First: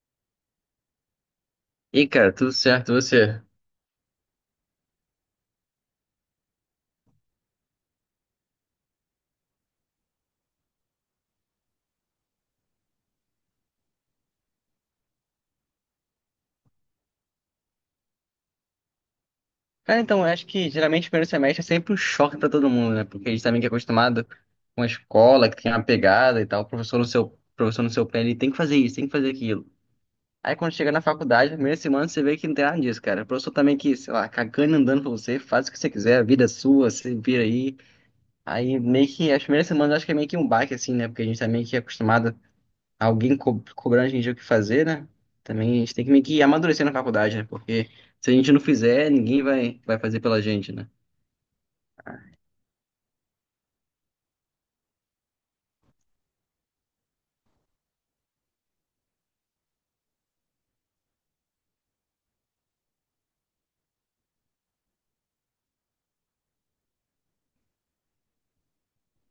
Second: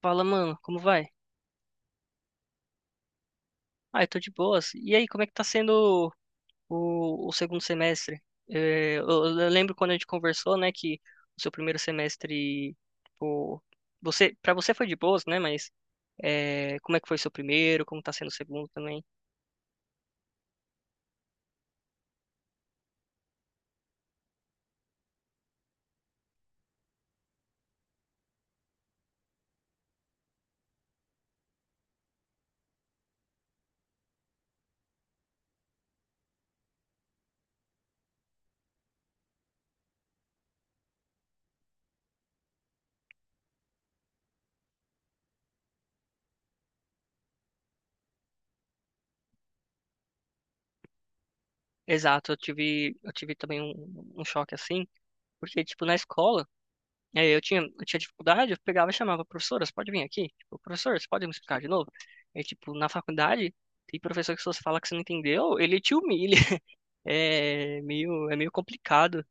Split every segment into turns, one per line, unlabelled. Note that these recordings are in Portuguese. Fala, mano, como vai?
E cara, tudo certo, e você?
Ah, eu tô de boas. E aí, como é que tá sendo o segundo semestre? Eu lembro quando a gente conversou, né, que o seu primeiro semestre, tipo, para você foi de boas, né, mas é, como é que foi seu primeiro? Como tá sendo o segundo também?
Cara, então, eu acho que geralmente o primeiro semestre é sempre um choque pra todo mundo, né? Porque a gente também que é acostumado com a escola, que tem uma pegada e tal, o professor no seu pé, ele tem que fazer isso, tem que fazer aquilo. Aí quando chega na faculdade, na primeira semana, você vê que não tem nada disso, cara. O professor também que, sei lá, cagando e andando pra você, faz o que você quiser, a vida é sua, você vira aí. Aí meio que as primeiras semanas eu acho que é meio que um baque, assim, né? Porque a gente tá meio que acostumado alguém co cobrando a gente o que fazer, né? Também a gente tem que meio que amadurecer na faculdade, né? Porque se a gente não fizer, ninguém vai fazer pela gente, né?
Exato, eu tive também um choque assim, porque, tipo, na escola, eu tinha dificuldade, eu pegava e chamava, professora, você pode vir aqui? Tipo, professor, você pode me explicar de novo? É tipo, na faculdade, tem professor que se você fala que você não entendeu, ele te humilha. É meio complicado.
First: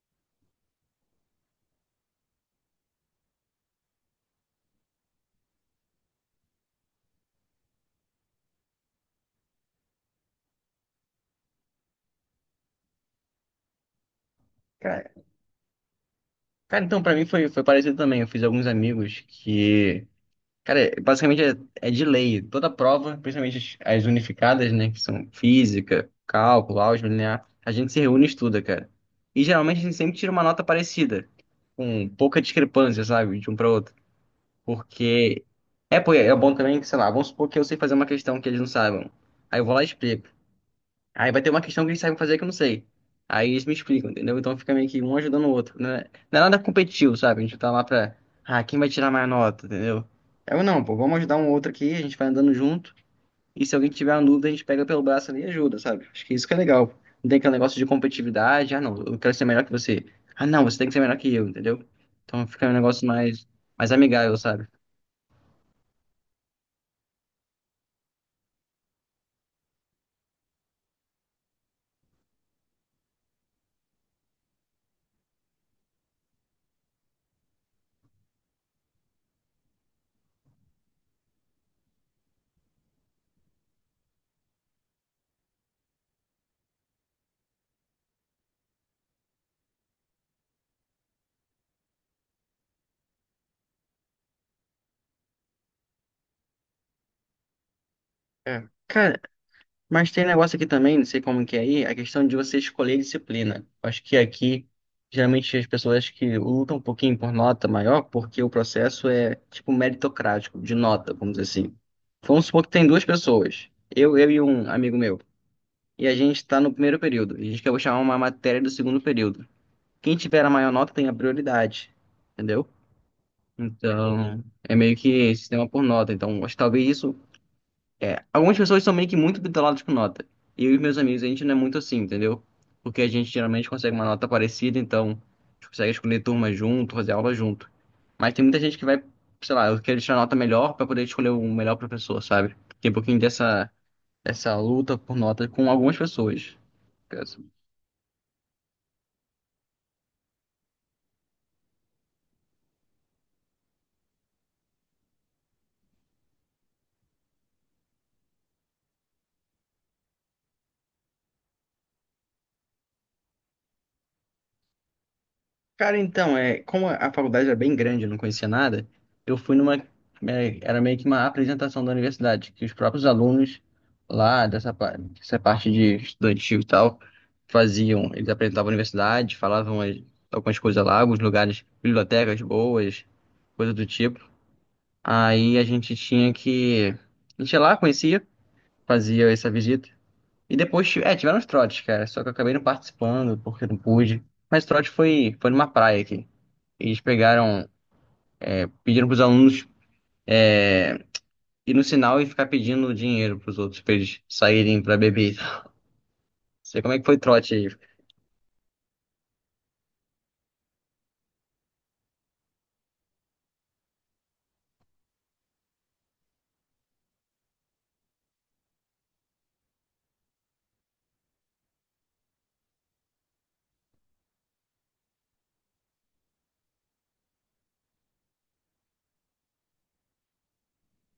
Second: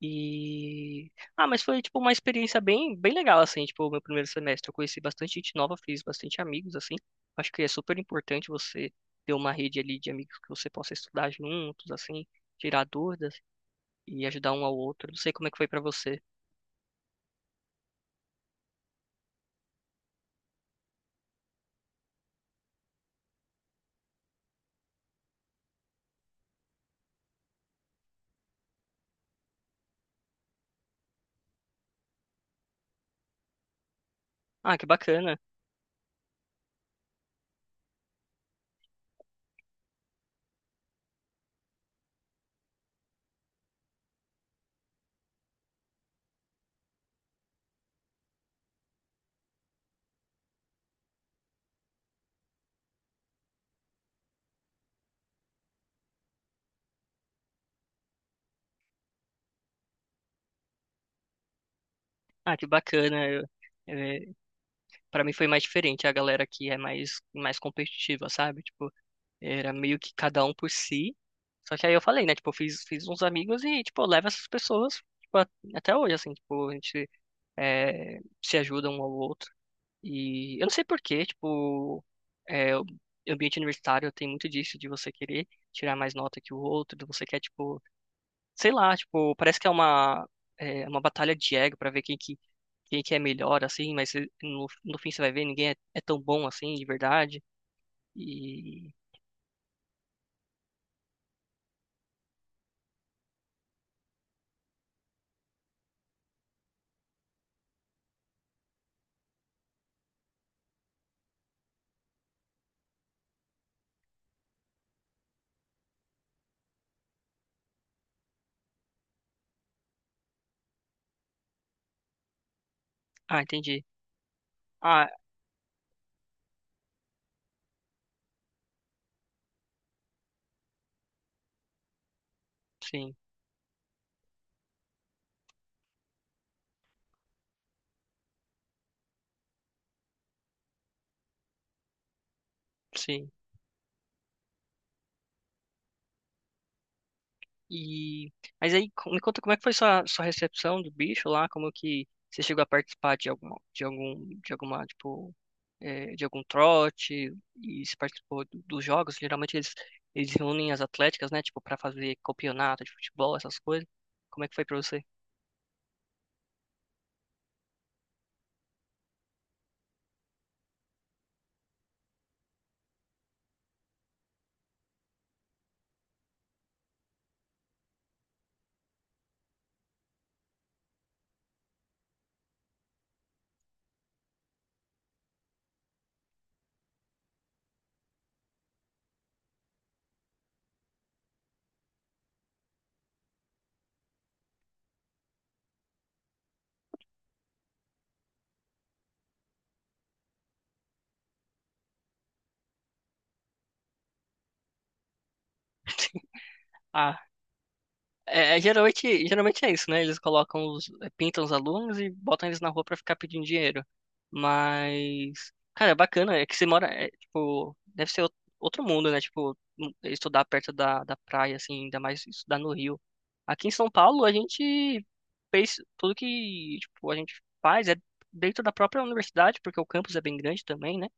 E... Ah, mas foi, tipo, uma experiência bem legal, assim, tipo, o meu primeiro semestre. Eu conheci bastante gente nova, fiz bastante amigos, assim. Acho que é super importante você ter uma rede ali de amigos que você possa estudar juntos, assim, tirar dúvidas e ajudar um ao outro.
Cara,
Não sei como é que foi pra você.
cara, então, pra mim foi parecido também. Eu fiz alguns amigos que, cara, basicamente é de lei. Toda prova, principalmente as unificadas, né? Que são física, cálculo, álgebra linear, a gente se reúne e estuda, cara. E geralmente a gente sempre tira uma nota parecida, com pouca discrepância, sabe? De um para outro.
Ah, que bacana.
Porque pô, é bom também que, sei lá, vamos supor que eu sei fazer uma questão que eles não saibam. Aí eu vou lá e explico. Aí vai ter uma questão que eles sabem fazer que eu não sei. Aí eles me explicam, entendeu? Então fica meio que um ajudando o outro. Né? Não é nada competitivo, sabe? A gente tá lá pra. Ah, quem vai tirar mais nota, entendeu? Eu não, pô, vamos ajudar um outro aqui, a gente vai andando junto. E se alguém tiver uma dúvida, a gente pega pelo braço ali e ajuda, sabe? Acho que isso que é legal. Não tem aquele negócio de competitividade. Ah, não, eu quero ser melhor que você. Ah, não, você tem que ser melhor que eu, entendeu? Então
Ah, que
fica um negócio
bacana. Eu,
mais
é,
amigável, sabe?
para mim foi mais diferente. A galera aqui é mais competitiva, sabe? Tipo, era meio que cada um por si. Só que aí eu falei, né? Tipo, fiz uns amigos e, tipo, eu levo essas pessoas, tipo, até hoje, assim, tipo, a gente é, se ajuda um ao outro. E eu não sei por quê, tipo, é, o ambiente universitário tem muito disso, de você querer tirar mais nota que o outro, de você quer, tipo, sei lá, tipo, parece que é, uma batalha de ego pra ver quem que é melhor, assim, mas eh, no fim você vai ver, ninguém é, é tão bom assim, de verdade.
É.
E.
Cara, mas tem negócio aqui também, não sei como que é aí, a questão de você escolher disciplina. Acho que aqui, geralmente, as pessoas que lutam um pouquinho por nota maior, porque o processo é, tipo, meritocrático, de nota, vamos dizer assim. Vamos supor que tem duas pessoas, eu e um amigo meu, e a gente está no primeiro período, e a gente quer chamar uma matéria do segundo período. Quem tiver a maior nota tem a prioridade, entendeu?
Ah, entendi.
Então, é meio
Ah,
que sistema por nota. Então, acho que talvez isso. Algumas pessoas são meio que muito bitoladas com nota. E eu e meus amigos, a gente não é muito assim, entendeu? Porque a
sim,
gente geralmente consegue uma nota parecida, então a gente consegue escolher turma junto, fazer aula junto. Mas tem muita gente que vai, sei lá, eu quero tirar nota melhor para poder escolher o melhor professor, sabe? Tem um pouquinho
sim.
dessa luta por nota com algumas pessoas.
E mas aí me conta como é que foi sua recepção do bicho lá, como que você chegou a participar de alguma tipo eh, de algum trote e se participou dos jogos, geralmente eles reúnem as atléticas, né, tipo para fazer campeonato de futebol, essas coisas. Como é que foi pra você?
Cara, então, é, como a faculdade era bem grande, eu não conhecia nada, eu fui numa. É, era meio que uma apresentação da universidade, que os próprios alunos lá, dessa parte de estudantil e tal, faziam. Eles apresentavam a universidade, algumas coisas lá, alguns lugares, bibliotecas boas, coisa do tipo. Aí a gente tinha que. A gente ia lá, conhecia, fazia essa visita. E depois, é, tiveram os trotes, cara, só que eu acabei não participando, porque não pude. Mas trote foi numa praia aqui. Eles pegaram, pediram pros alunos é, ir no sinal e ficar pedindo dinheiro pros outros pra eles saírem pra beber. Não sei como é que foi o trote aí.
Geralmente é isso, né? Eles colocam os, é, pintam os alunos e botam eles na rua pra ficar pedindo dinheiro. Mas, cara, é bacana, é que você mora, é, tipo, deve ser outro mundo, né? Tipo, estudar perto da praia, assim, ainda mais estudar no Rio. Aqui em São Paulo, a gente fez tudo que, tipo, a gente faz é dentro da própria universidade, porque o campus é bem grande também, né?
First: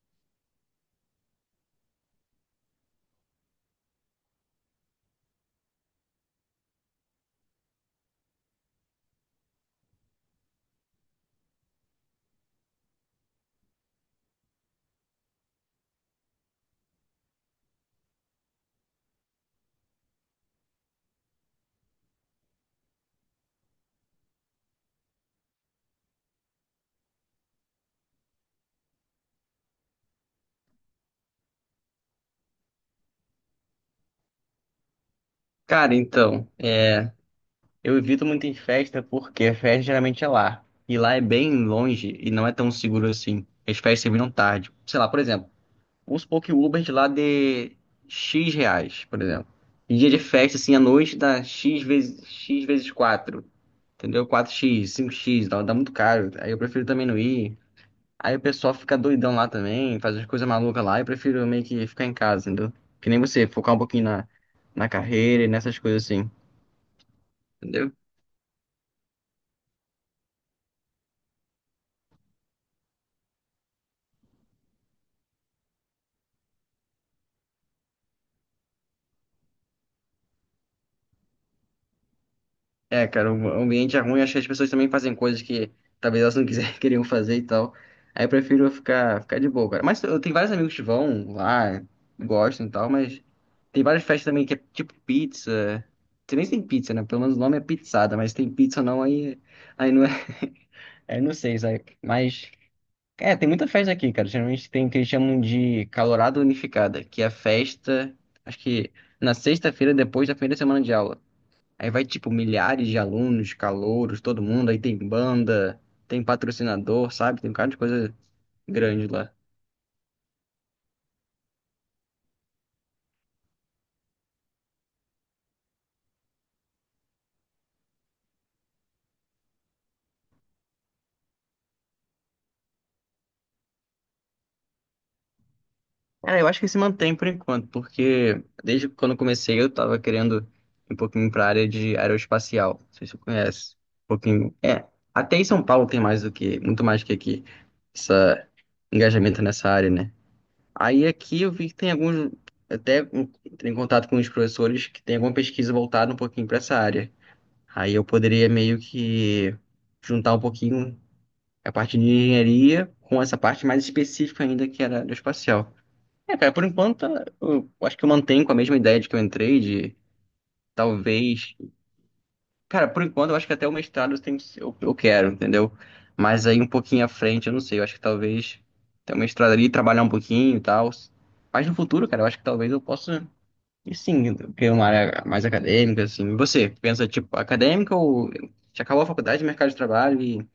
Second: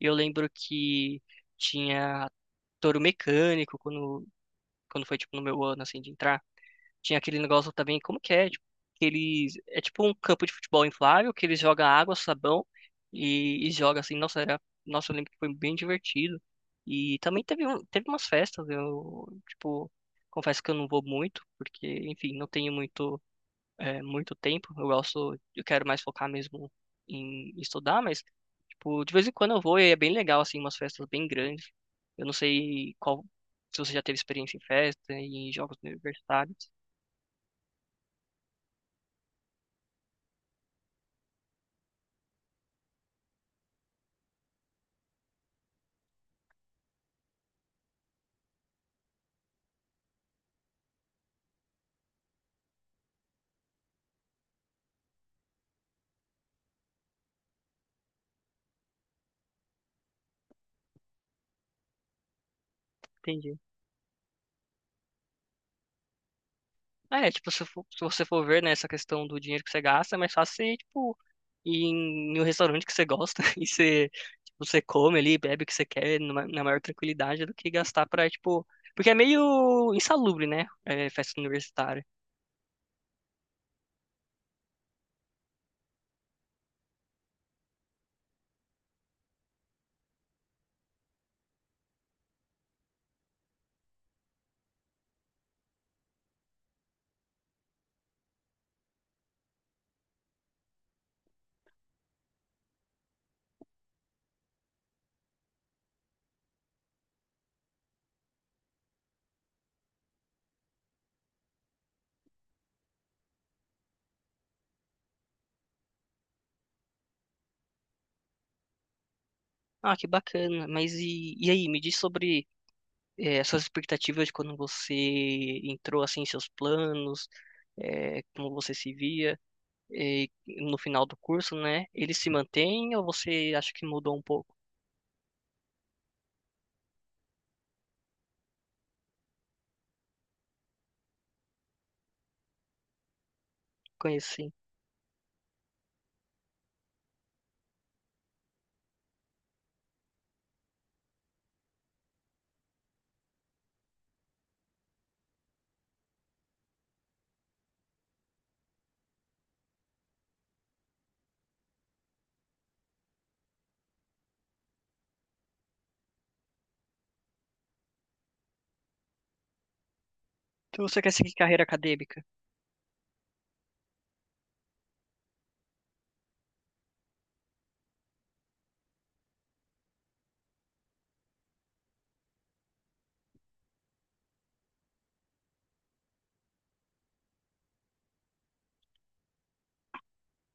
E eu lembro que tinha touro mecânico quando foi, tipo, no meu ano, assim, de entrar. Tinha aquele negócio também, como que é? Tipo, que eles, é tipo um campo de futebol inflável que eles jogam água, sabão e, joga assim. Nossa, era, nossa, eu lembro que foi bem divertido. E também teve, um, teve umas festas, eu, tipo, confesso que eu não vou muito, porque, enfim, não tenho muito, é, muito tempo. Eu quero mais focar mesmo em estudar, mas, tipo, de vez em quando eu vou e é bem legal, assim, umas festas bem grandes. Eu não sei qual, se você já teve experiência em festa, em jogos
Cara, então,
universitários.
é, eu evito muito em festa porque a festa geralmente é lá. E lá é bem longe e não é tão seguro assim. As festas terminam tarde. Sei lá, por exemplo, vamos supor que o Uber de lá dê X reais, por exemplo. E dia de festa, assim, à noite dá X vezes 4, entendeu? Quatro x cinco x dá muito caro. Aí eu prefiro também não ir. Aí o pessoal fica doidão lá também, faz as coisas malucas lá. Eu prefiro meio que ficar em casa, entendeu? Que nem você,
Entendi.
focar um pouquinho na carreira e nessas coisas assim,
É, tipo,
entendeu?
se você for ver, né, essa questão do dinheiro que você gasta, é mais fácil você, tipo, ir em, em um restaurante que você gosta e você, tipo, você come ali, bebe o que você quer na maior tranquilidade do que gastar pra, tipo... Porque é meio insalubre, né, é, festa universitária.
É, cara, o ambiente é ruim, acho que as pessoas também fazem coisas que talvez elas não quiserem, queriam fazer e tal. Aí eu prefiro ficar de boa, cara. Mas eu tenho vários amigos que vão lá, gostam e tal, mas tem várias festas também que é tipo pizza. Você nem tem pizza, né? Pelo menos o nome é pizzada, mas tem pizza ou não, aí não é. Aí não sei, sabe? Mas. É, tem muita festa aqui, cara. Geralmente tem o que eles chamam de calorada unificada, que é a festa, acho que na sexta-feira depois da primeira semana de aula. Aí vai, tipo, milhares de alunos, calouros, todo mundo. Aí tem banda, tem patrocinador, sabe? Tem um cara de coisa grande lá.
Ah, que bacana, mas e aí, me diz sobre é, as suas expectativas de quando você entrou, assim, em seus planos, é, como você se via é, no final do curso, né? Ele se mantém ou você acha que mudou um pouco?
Cara, eu acho que se mantém por enquanto, porque desde quando eu comecei eu tava querendo ir um pouquinho pra área de aeroespacial. Não sei se você conhece. Um
Conheci.
pouquinho. É, até em São Paulo tem muito mais do que aqui, esse engajamento nessa área, né? Aí aqui eu vi que tem alguns, até entrei em contato com os professores que tem alguma pesquisa voltada um pouquinho para essa área. Aí eu poderia meio que juntar um pouquinho a parte de engenharia com essa parte mais específica ainda que era aeroespacial. É, cara, por enquanto eu acho que eu mantenho com a mesma ideia de que eu entrei, de
Então você quer seguir
talvez.
carreira acadêmica?
Cara, por enquanto eu acho que até o mestrado eu quero, entendeu? Mas aí um pouquinho à frente, eu não sei, eu acho que talvez ter o mestrado ali, trabalhar um pouquinho e tal. Mas no futuro, cara, eu acho que talvez eu possa, e sim, ter uma área mais acadêmica, assim. E você, pensa, tipo, acadêmica ou já acabou a faculdade, mercado de trabalho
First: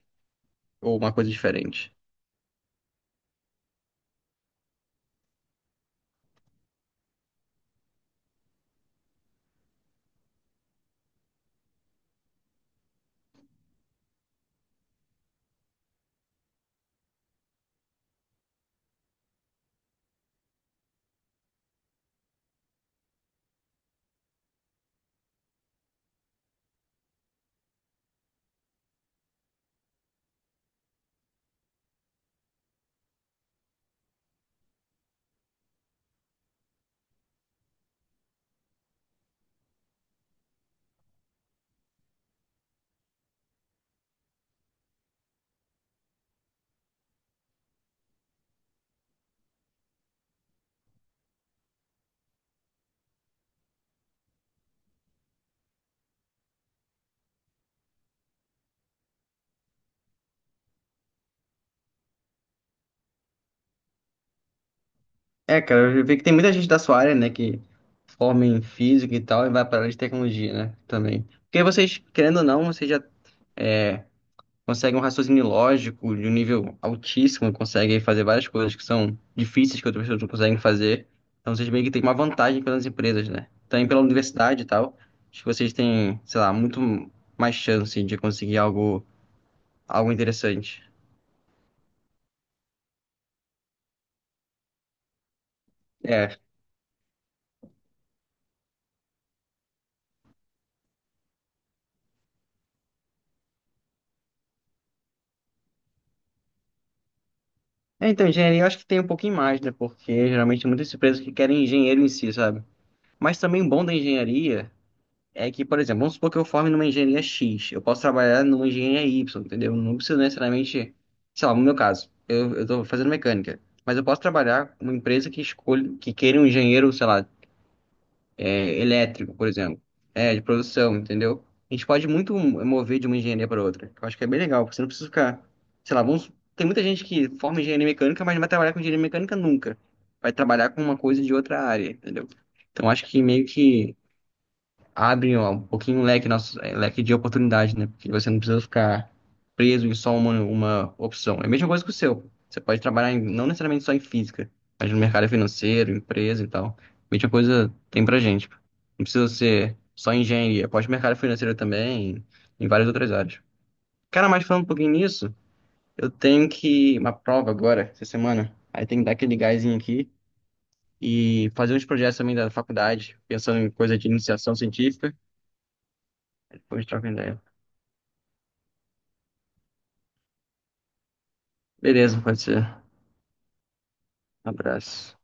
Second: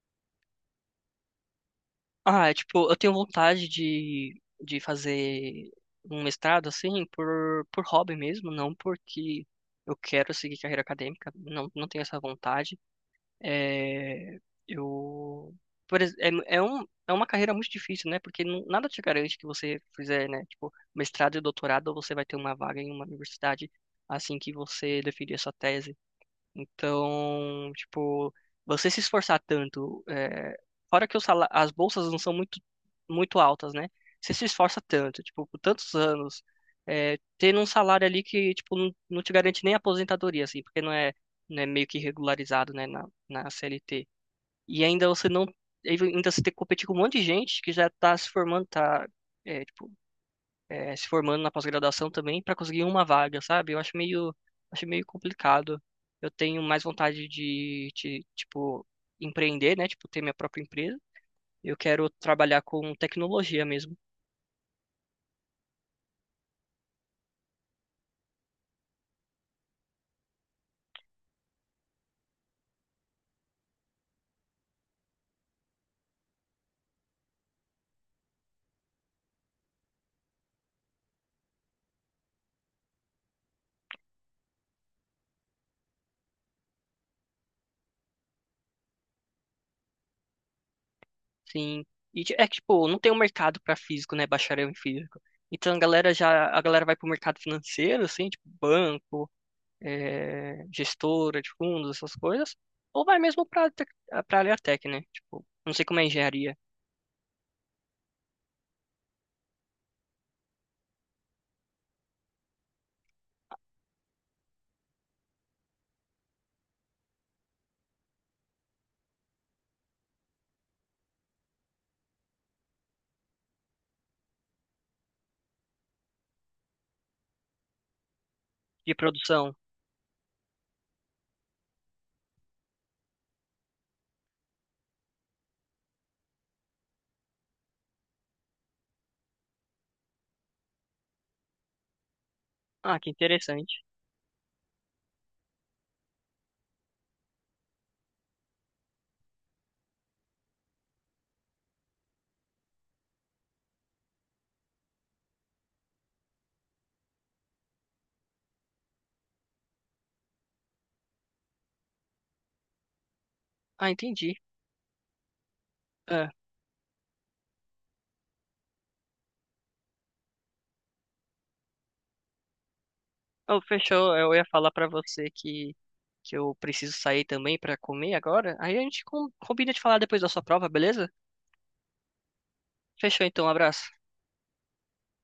ou uma coisa diferente?
Ah, é tipo, eu tenho vontade de fazer um mestrado, assim, por hobby mesmo, não porque eu quero seguir carreira acadêmica, não, não tenho essa vontade. É, eu, por, ex- é, é, um, é uma carreira muito difícil, né? Porque nada te garante que você fizer, né? Tipo, mestrado e doutorado, você vai ter uma vaga em uma universidade assim que você definir a sua tese. Então, tipo, você se esforçar tanto, é, fora que o as bolsas não são muito, muito altas, né? Você se esforça tanto, tipo, por tantos anos, é, tendo um salário ali que, tipo, não, não te garante nem aposentadoria, assim, porque não é, não é meio que regularizado, né, na CLT. E ainda você não, ainda você tem que competir com um monte de gente que já tá se formando, tá, é, tipo, eh, se formando na pós-graduação também para conseguir uma vaga, sabe? Acho meio complicado. Eu tenho mais vontade tipo, empreender, né? Tipo, ter minha própria empresa. Eu quero trabalhar com tecnologia mesmo,
É, cara, eu vi que tem muita gente da sua área, né, que forma em física e tal e vai para a área de tecnologia, né, também. Porque vocês, querendo ou não, vocês já consegue um raciocínio lógico de um nível altíssimo, consegue fazer várias coisas que são difíceis que outras pessoas não conseguem fazer. Então vocês meio que têm uma vantagem pelas empresas, né? Também pela universidade e tal. Acho que vocês têm, sei lá, muito mais chance de conseguir algo, algo interessante.
sim. E é que, tipo, não tem um mercado para físico, né? Bacharel em físico. Então
É.
a galera vai pro mercado financeiro, assim, tipo, banco, eh, gestora de fundos, essas coisas. Ou vai mesmo pra área tech, né? Tipo, não sei como é engenharia
É, então, engenharia eu acho que tem um pouquinho mais, né? Porque geralmente tem muitas empresas que querem engenheiro em si, sabe? Mas também o bom da engenharia. É que, por exemplo, vamos supor que eu forme numa engenharia X, eu posso trabalhar numa engenharia Y, entendeu? Não preciso necessariamente, sei lá, no meu caso, eu tô fazendo mecânica, mas eu posso trabalhar com uma empresa que escolhe que queira um engenheiro, sei lá, é,
de
elétrico, por
produção.
exemplo, é, de produção, entendeu? A gente pode muito mover de uma engenharia para outra, que eu acho que é bem legal, porque você não precisa ficar, sei lá, vamos, tem muita gente que forma engenharia mecânica, mas não vai trabalhar com engenharia mecânica nunca, vai trabalhar com uma coisa de outra área, entendeu? Então
Ah,
acho
que
que meio
interessante.
que abre ó, um pouquinho o leque, nosso, leque de oportunidade, né? Porque você não precisa ficar preso em só uma opção. É a mesma coisa que o seu. Você pode trabalhar não necessariamente só em física, mas no mercado financeiro, empresa e tal. Mesma coisa tem pra gente. Não precisa ser só engenharia, pode mercado financeiro também, em várias outras áreas.
Ah,
Cara,
entendi.
mas falando um pouquinho nisso, eu
É.
tenho que uma prova agora, essa semana. Aí tem que dar aquele gásinho aqui e fazer uns projetos também da faculdade, pensando
Oh,
em coisa de
fechou. Eu ia
iniciação
falar pra
científica.
você que eu
Depois
preciso
troca
sair
ideia.
também pra comer agora. Aí a gente combina de falar depois da sua prova, beleza?
Beleza, pode ser.
Fechou então, um abraço.
Abraço.